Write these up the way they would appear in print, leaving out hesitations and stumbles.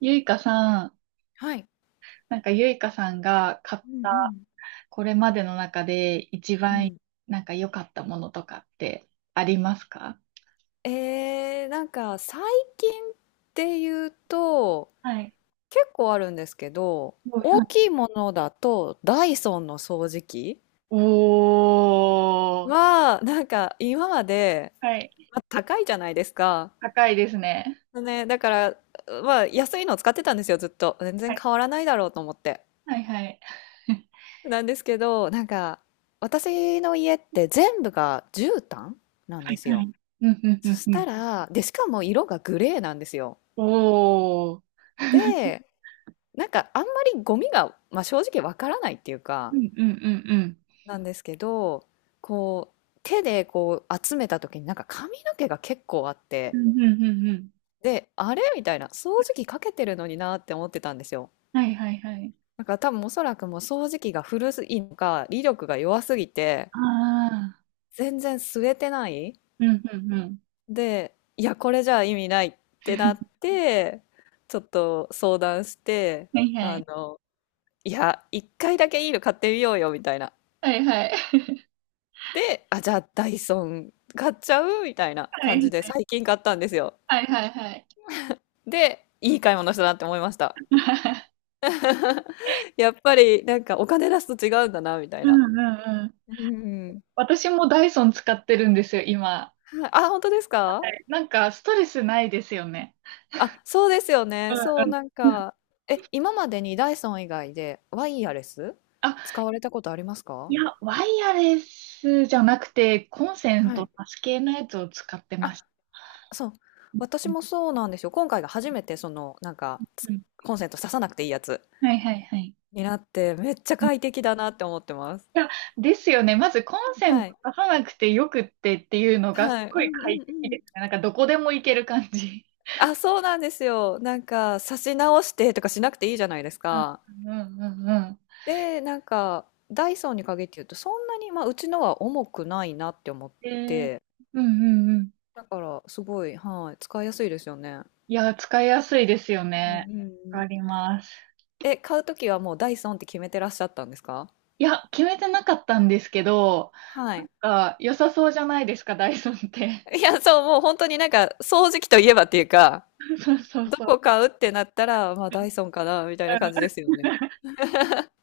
ゆいかさん、はい。なんかゆいかさんが買っうんうたん。これまでの中で一う番ん。なんか良かったものとかってありますか？なんか最近っていうとはい。結構あるんですけど、5、大きいものだとダイソンの掃除機おー、はなんか今まで、はい。まあ、高いじゃないですか。高いですね。ね、だからまあ安いのを使ってたんですよ、ずっと全は然い。変わらないだろうと思って。はいはい。なんですけどなんか私の家って全部が絨毯なんはでい。すはよ。い。うんうんうそんしうたん。らでしかも色がグレーなんですよ。おー。で、なんかあんまりゴミが、まあ、正直わからないっていううか、んうんうんうん。なんですけどこう手でこう集めた時になんか髪の毛が結構あっうて、んうんうんうん。であれみたいな、掃除機かけてるのになって思ってたんですよ。はいはいはい。だから多分おそらくもう掃除機が古いのか威力が弱すぎてああ。全然吸えてない。うんうんうん。でいやこれじゃ意味ないってなって、ちょっと相談して、はいはあい。のいや一回だけいいの買ってみようよみたいな。はいはい。で、あ、じゃあダイソン買っちゃうみたいなは感い。じで最近買ったんですよ。はいはいはい。で、いい買い物したなって思いました。やっぱりなんかお金出すと違うんだな、みたいうんな。うんうん。うん。私もダイソン使ってるんですよ、今。はい、あ、本当ですか？なんかストレスないですよね。あ、そうですようね。そう、んうん。なんか、え、今までにダイソン以外でワイヤレスあ、使われたことありますいか？や、ワイヤレスじゃなくて、コンセンはトい。挿し系のやつを使ってまあ、した。そう。う私んもそうなんですよ。今回が初めて、その、なんか、うん。コンセント挿さなくていいやつはいはいはい。になって、めっちゃうん。快適だなって思ってます。いや、ですよね。まずコンセンはトい。挿さなくてよくってっていうのがすはい。ごうんいう快ん適うでん。すね。なんかどこでも行ける感じ。あ、そうなんですよ。なんか、差し直してとかしなくていいじゃないですうか。んうんうんうで、なんか、ダイソンに限って言うと、そんなに、まあ、うちのは重くないなって思っん。えー、て、うんうんうん。だから、すごい、はい、使いやすいですよね。いや、使いやすいですようんうね。んうわん。かります。え、買うときはもうダイソンって決めてらっしゃったんですか？いや、決めてなかったんですけど、はなんい。か良さそうじゃないですか、ダイソンって。いや、そう、もう本当になんか、掃除機といえばっていうか、そうそうどそう。こ買うってなったら、まあ、ダイソンかな、みたいな感じですよね。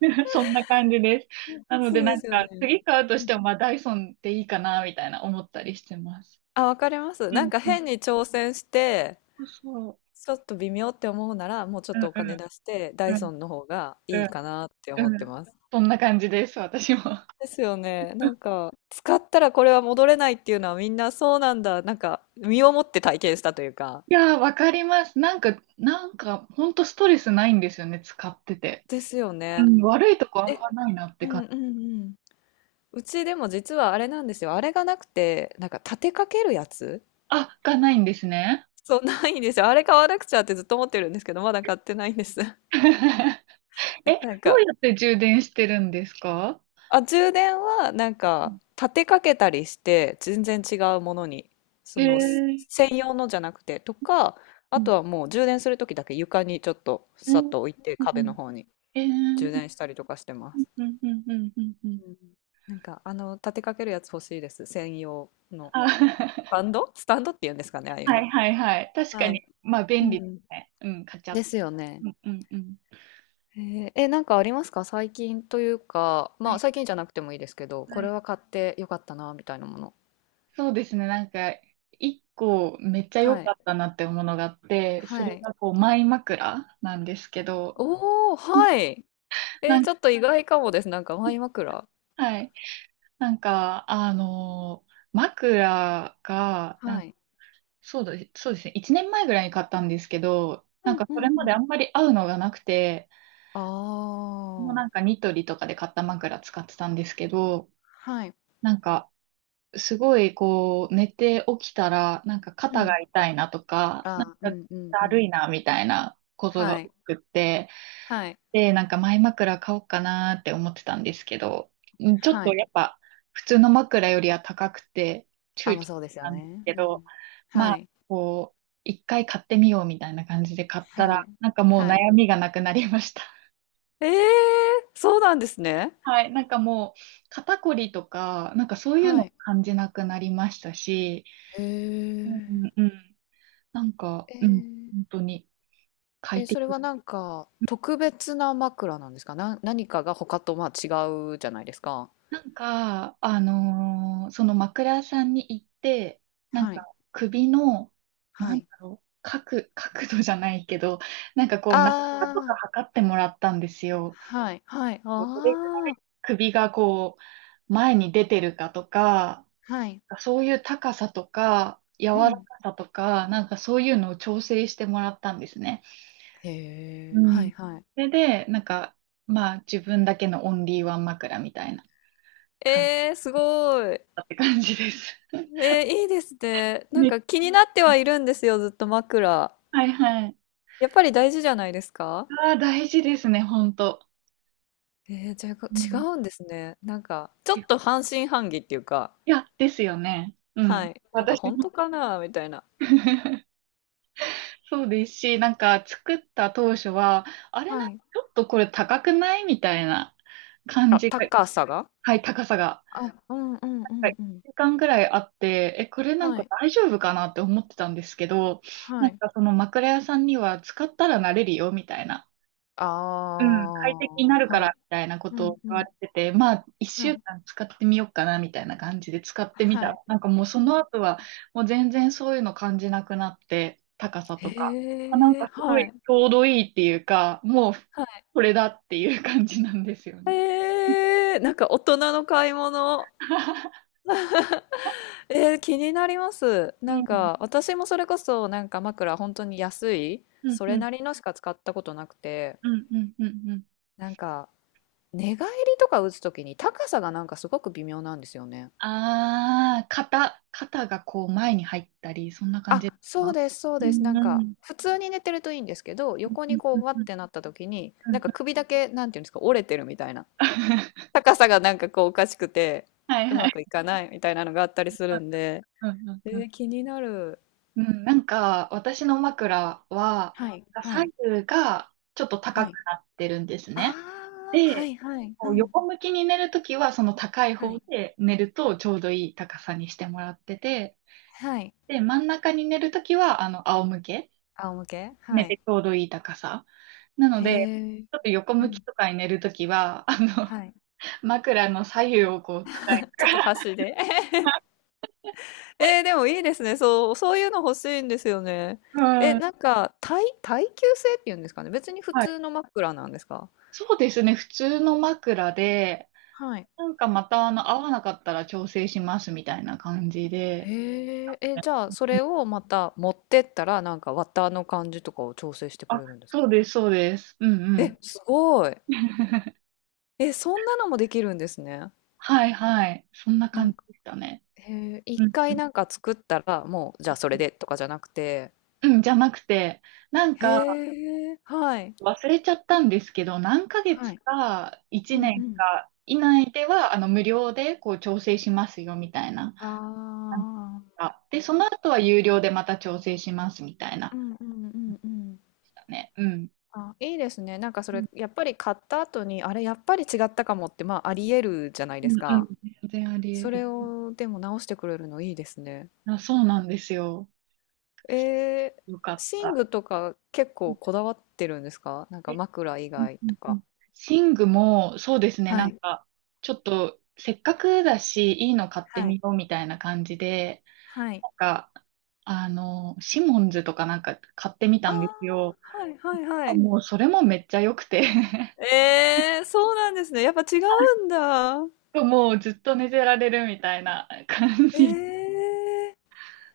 うん、 そんな感じです。うんなのでそうなでんすよね。か、次買うとうしん、ても、まあダイソンでいいかな、みたいな思ったりしてます。あ、わかります。うなんんかうん。変に挑戦して、そうそちょっと微妙って思うなら、もうちょう。っとおうんう金ん出して、ダイうんソンの方がいいかうなって思っんうてん。ます。そんな感じです、私も。ですよね。なんか、使ったらこれは戻れないっていうのはみんなそうなんだ。なんか、身をもって体験したというか。いやー、わかります。なんか、ほんとストレスないんですよね、使ってて。ですようね。ん、悪いとこあんえ、まないなってう感んうじ。んうん。うちでも実はあれなんですよ。あれがなくて、なんか立てかけるやつ。あ、がないんですね。そう、ないんですよ。あれ買わなくちゃってずっと思ってるんですけど、まだ買ってないんです。え、なんどうか、やって充電してるんですか？あ、充電はなんうかん。立てかけたりして全然違うものに、へそのすえ。専用のじゃなくてとか、うあん。とはもう充電する時だけ床にちょっとうさっん。と置いてう壁のん。方にえ、う充ん電したりとかしてまうん。す。うん。うん。うん。うん。うん、なんかあの立てかけるやつ欲しいです。専用のスあ、タ ンドスタンドって言うんですかね、ああいうはの。いはいはい。確かはい。に、まあう便利ですん。ね。うん、カチャッ。ですよね。うんうんうん。へえ、え、なんかありますか最近、というか、はまあい最近じゃなくてもいいですけど、はこれい。は買ってよかったなみたいなもの。そうですね。一個めっちゃ良はかい。ったなってものがあって、そはれい。がこう、マイ枕なんですけど、おお、はい。なん、ちょっと意外かもです。なんかマイ枕。はい。なんか、あのク枕が、はい。そうだ、そうですね。1年前ぐらいに買ったんですけど、うなんんかうそれんうまであん。んまり合うのがなくて、あもうなんあ。かニトリとかで買った枕使ってたんですけど、はい。なんかすごいこう寝て起きたら、なんかう肩がん。痛いなとか、なんああ、うかんうんだうるいん。なみたいなことがは多い。くって、はい。で、なんか前枕買おうかなーって思ってたんですけど、うん、ちょっはとい。やっぱ普通の枕よりは高くて躊あ、躇ま、しそうですよたんですね。けうど、ん。まはあ、い。こう、一回買ってみようみたいな感じで買ったはら、い。なんかもうはい。悩みがなくなりました。ええ、そうなんですね。はい、なんかもう肩こりとか、なんかそういうはのい。感じなくなりましたし、へうんうんえ。うん、なんか、うん、え本当にえ、快え、それ適。はなんか、特別な枕なんですか？な、何かが他と、まあ、違うじゃないですか。なんか、うん。その枕屋さんに行って、なんはかい。首の、なはんだい。ろう、角度じゃないけど、なんかこう、あ長さとかあ。測ってもらったんですよ。はい、はい、こうどれぐらああ、い首がこう、前に出てるかとか、はい、そういう高さとか、柔うらかん。さとか、なんかそういうのを調整してもらったんですね。へうえ、はん。い、そはい。れで、なんか、まあ、自分だけのオンリーワン枕みたいな感じすごい。だったって感じです。いいですね。なんか気になってはいるんですよ、ずっと枕。はいはい。やっぱり大事じゃないですか？ああ、大事ですね、本当。じゃあう違ん。うんですね。なんか、ちょっいと半信半疑っていうか、や、ですよね。うはん。い。なんか私本も。 当かなみたいな。そうですし、なんか作った当初は、あれな、はい。ちょっとこれ高くないみたいな感あ、じが、高さが。はい、高さが。あ、うんうんうはんい、うん。1時間ぐらいあって、え、これなんはかい。大丈夫かなって思ってたんですけど、なはんい。かその枕屋さんには使ったら慣れるよみたいな、あうん、快適にあ、なるかはらい。みたいなこうとんをう言わん。れてて、まあ、一は週い。間使ってみようかなみたいな感じで使ってみたはい。ら。なんかもうその後は、もう全然そういうの感じなくなって、高さとか。あ、なんへえ、かすごはいちい、ょうどいいっていうか、もうはい。これだっていう感じなんですよね。ええ、なんか大人の買い物。気になります。うなんん、か私もそれこそなんか枕本当に安い、うん、そうれん、なりのしか使ったことなくて、うん、うん、うん。うん。なんか寝返りとか打つときに高さがなんかすごく微妙なんですよね。ああ、肩がこう前に入ったり、そんな感じであ、すそうか？です、そううです。なん、んうん、うかん、普通に寝てるといいんですけど、横うん、にこううん。わうっん。 てなったときに、なんか首だけなんていうんですか、折れてるみたいな。高さがなんかこうおかしくて、はいうはまい。くいかないみたいなのがあったりするんで。うんうんうん。気になる。うん、なんか、私の枕は、はい、は左い、右がちょっとは高くい。なってるんですあね。あ、はで、いはい、こううん、横向きに寝るときは、その高いは方い、で寝るとちょうどいい高さにしてもらってて、はい。で、真ん中に寝るときは、あの、仰向け、仰向け寝はい。てちょうどいい高さ。なので、へえ、ちょっと横う向きん、とかに寝るときは、あの、はい。枕の左右をこう使い、ちょっと箸で。でもいいですね。そう、そういうの欲しいんですよね。うえ、ん、なんか、耐、耐久性っていうんですかね。別に普はい。通の枕なんですか？そうですね、普通の枕で、はい。なんかまたあの、合わなかったら調整しますみたいな感じで。へえ、え、じゃあ、そうん。れをまた持ってったら、なんか綿の感じとかを調整してくあ、れるんですか？そうです、そうです。うんうえ、ん。すごい。え、そんなのもできるんですね。はいはい。そんな感じでしたね。へえ、一うんう回んなんか作ったら、もう、じゃあそれでとかじゃなくて、うん、じゃなくて、なんかへえ、はい、忘れちゃったんですけど、何ヶ月はい。かう1んう年ん。か以内では、あの、無料でこう調整しますよ、みたいなあ感じあ。が。で、その後は有料でまた調整します、みたいうな感んうんうじんうん。でしたね。うん。あ、いいですね。なんかそうんれ、やっぱり買った後に、あれ、やっぱり違ったかもって、まあ、あり得るじゃないうでんすうん。か。全然ありそ得れる。を、でも直してくれるのいいですね。あ、そうなんですよ。えよかっ寝た。具とか結構こだわってるんですか、なんかえ、枕以うん外うとんうん、か。寝具も、そうですね、はなんい。か、ちょっと、せっかくだし、いいの買ってはみい。ようみたいな感じで、はい。なんか、あの、シモンズとかなんか買ってみたああ、んですよ。はいはいはい。もう、それもめっちゃ良くて。 ええ、そうなんですね。やっぱ違うんだ。もうずっと寝てられるみたいな感じ。ええ。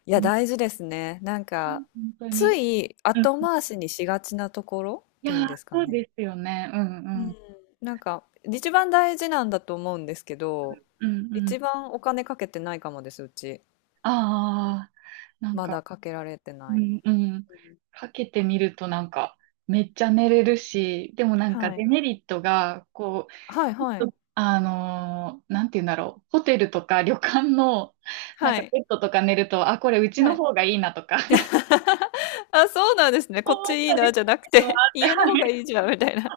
いうや、ん、大事ですね。なんか、本当つに。いう後ん、回しにしがちなところっいてやいうんー、ですかそうね。ですよね。ううんうん。ん。なんか、一番大事なんだと思うんですけど、うんう一ん。番お金かけてないかもです、うち。ああ、なんまか、だかけられてなうい。んうん。うん。かけてみるとなんか、めっちゃ寝れるし、でもなんかはデい。メリットが、こはいう、ちはょい。っとなんて言うんだろう、ホテルとか旅館の、なんはかい。ベッドとか寝ると、あ、これうちはのい。方がいいなとか、あ、そうなんですね。思こっちっいたいりなすじゃなくる時もて、あって、は家の方がい。いいじゃんみたいな。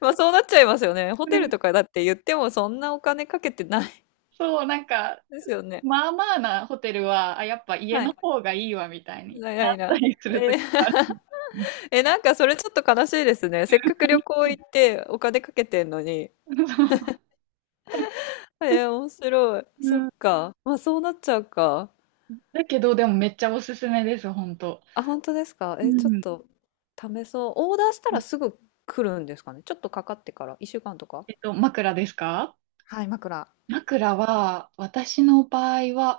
まあそうなっちゃいますよね。ホうテルん。とかだって言ってもそんなお金かけてないそう、なんか、ですよね。まあまあなホテルは、あ、やっぱ家はのい。方がいいわ、みたいにないなないったな。りするえ時ー もある。え、なんかそれちょっと悲しいですね。せっかく旅行行ってお金かけてんのに。そう。面白い。うそっん。か。まあそうなっちゃうか。だけど、でもめっちゃおすすめです、本当。あ、本当ですか。ちょっうん。と試そう。オーダーしたらすぐ来るんですかね。ちょっとかかってから。1週間とか。えっと、枕ですか？はい、枕。枕は、私の場合は、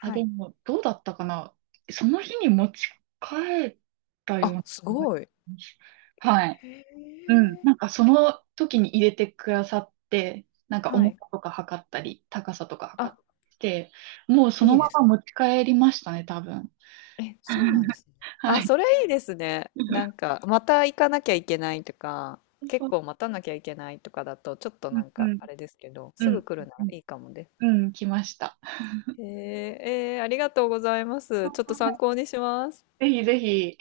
あ、でい。も、どうだったかな、その日に持ち帰ったようあ、なす気がしごい。ます。はい。へうん。え。なんか、その時に入れてくださって、なんか、は重い。さとか測ったり、高さとか測あ、って、もうそいのいまでます持ね。ち帰りましたね、多分。え、そうなんで すね。あ、はい。それいいですね。なん か、また行かなきゃいけないとか、そ結う。構待たなきゃいけないとかだと、ちょっとうなん、んうか、ん、あれですけど、うすぐん、来るなうらん、いいかもです。うん、来ました。えー、えーありがとうございます。ちょっとは参考にします。い、ぜひぜひ。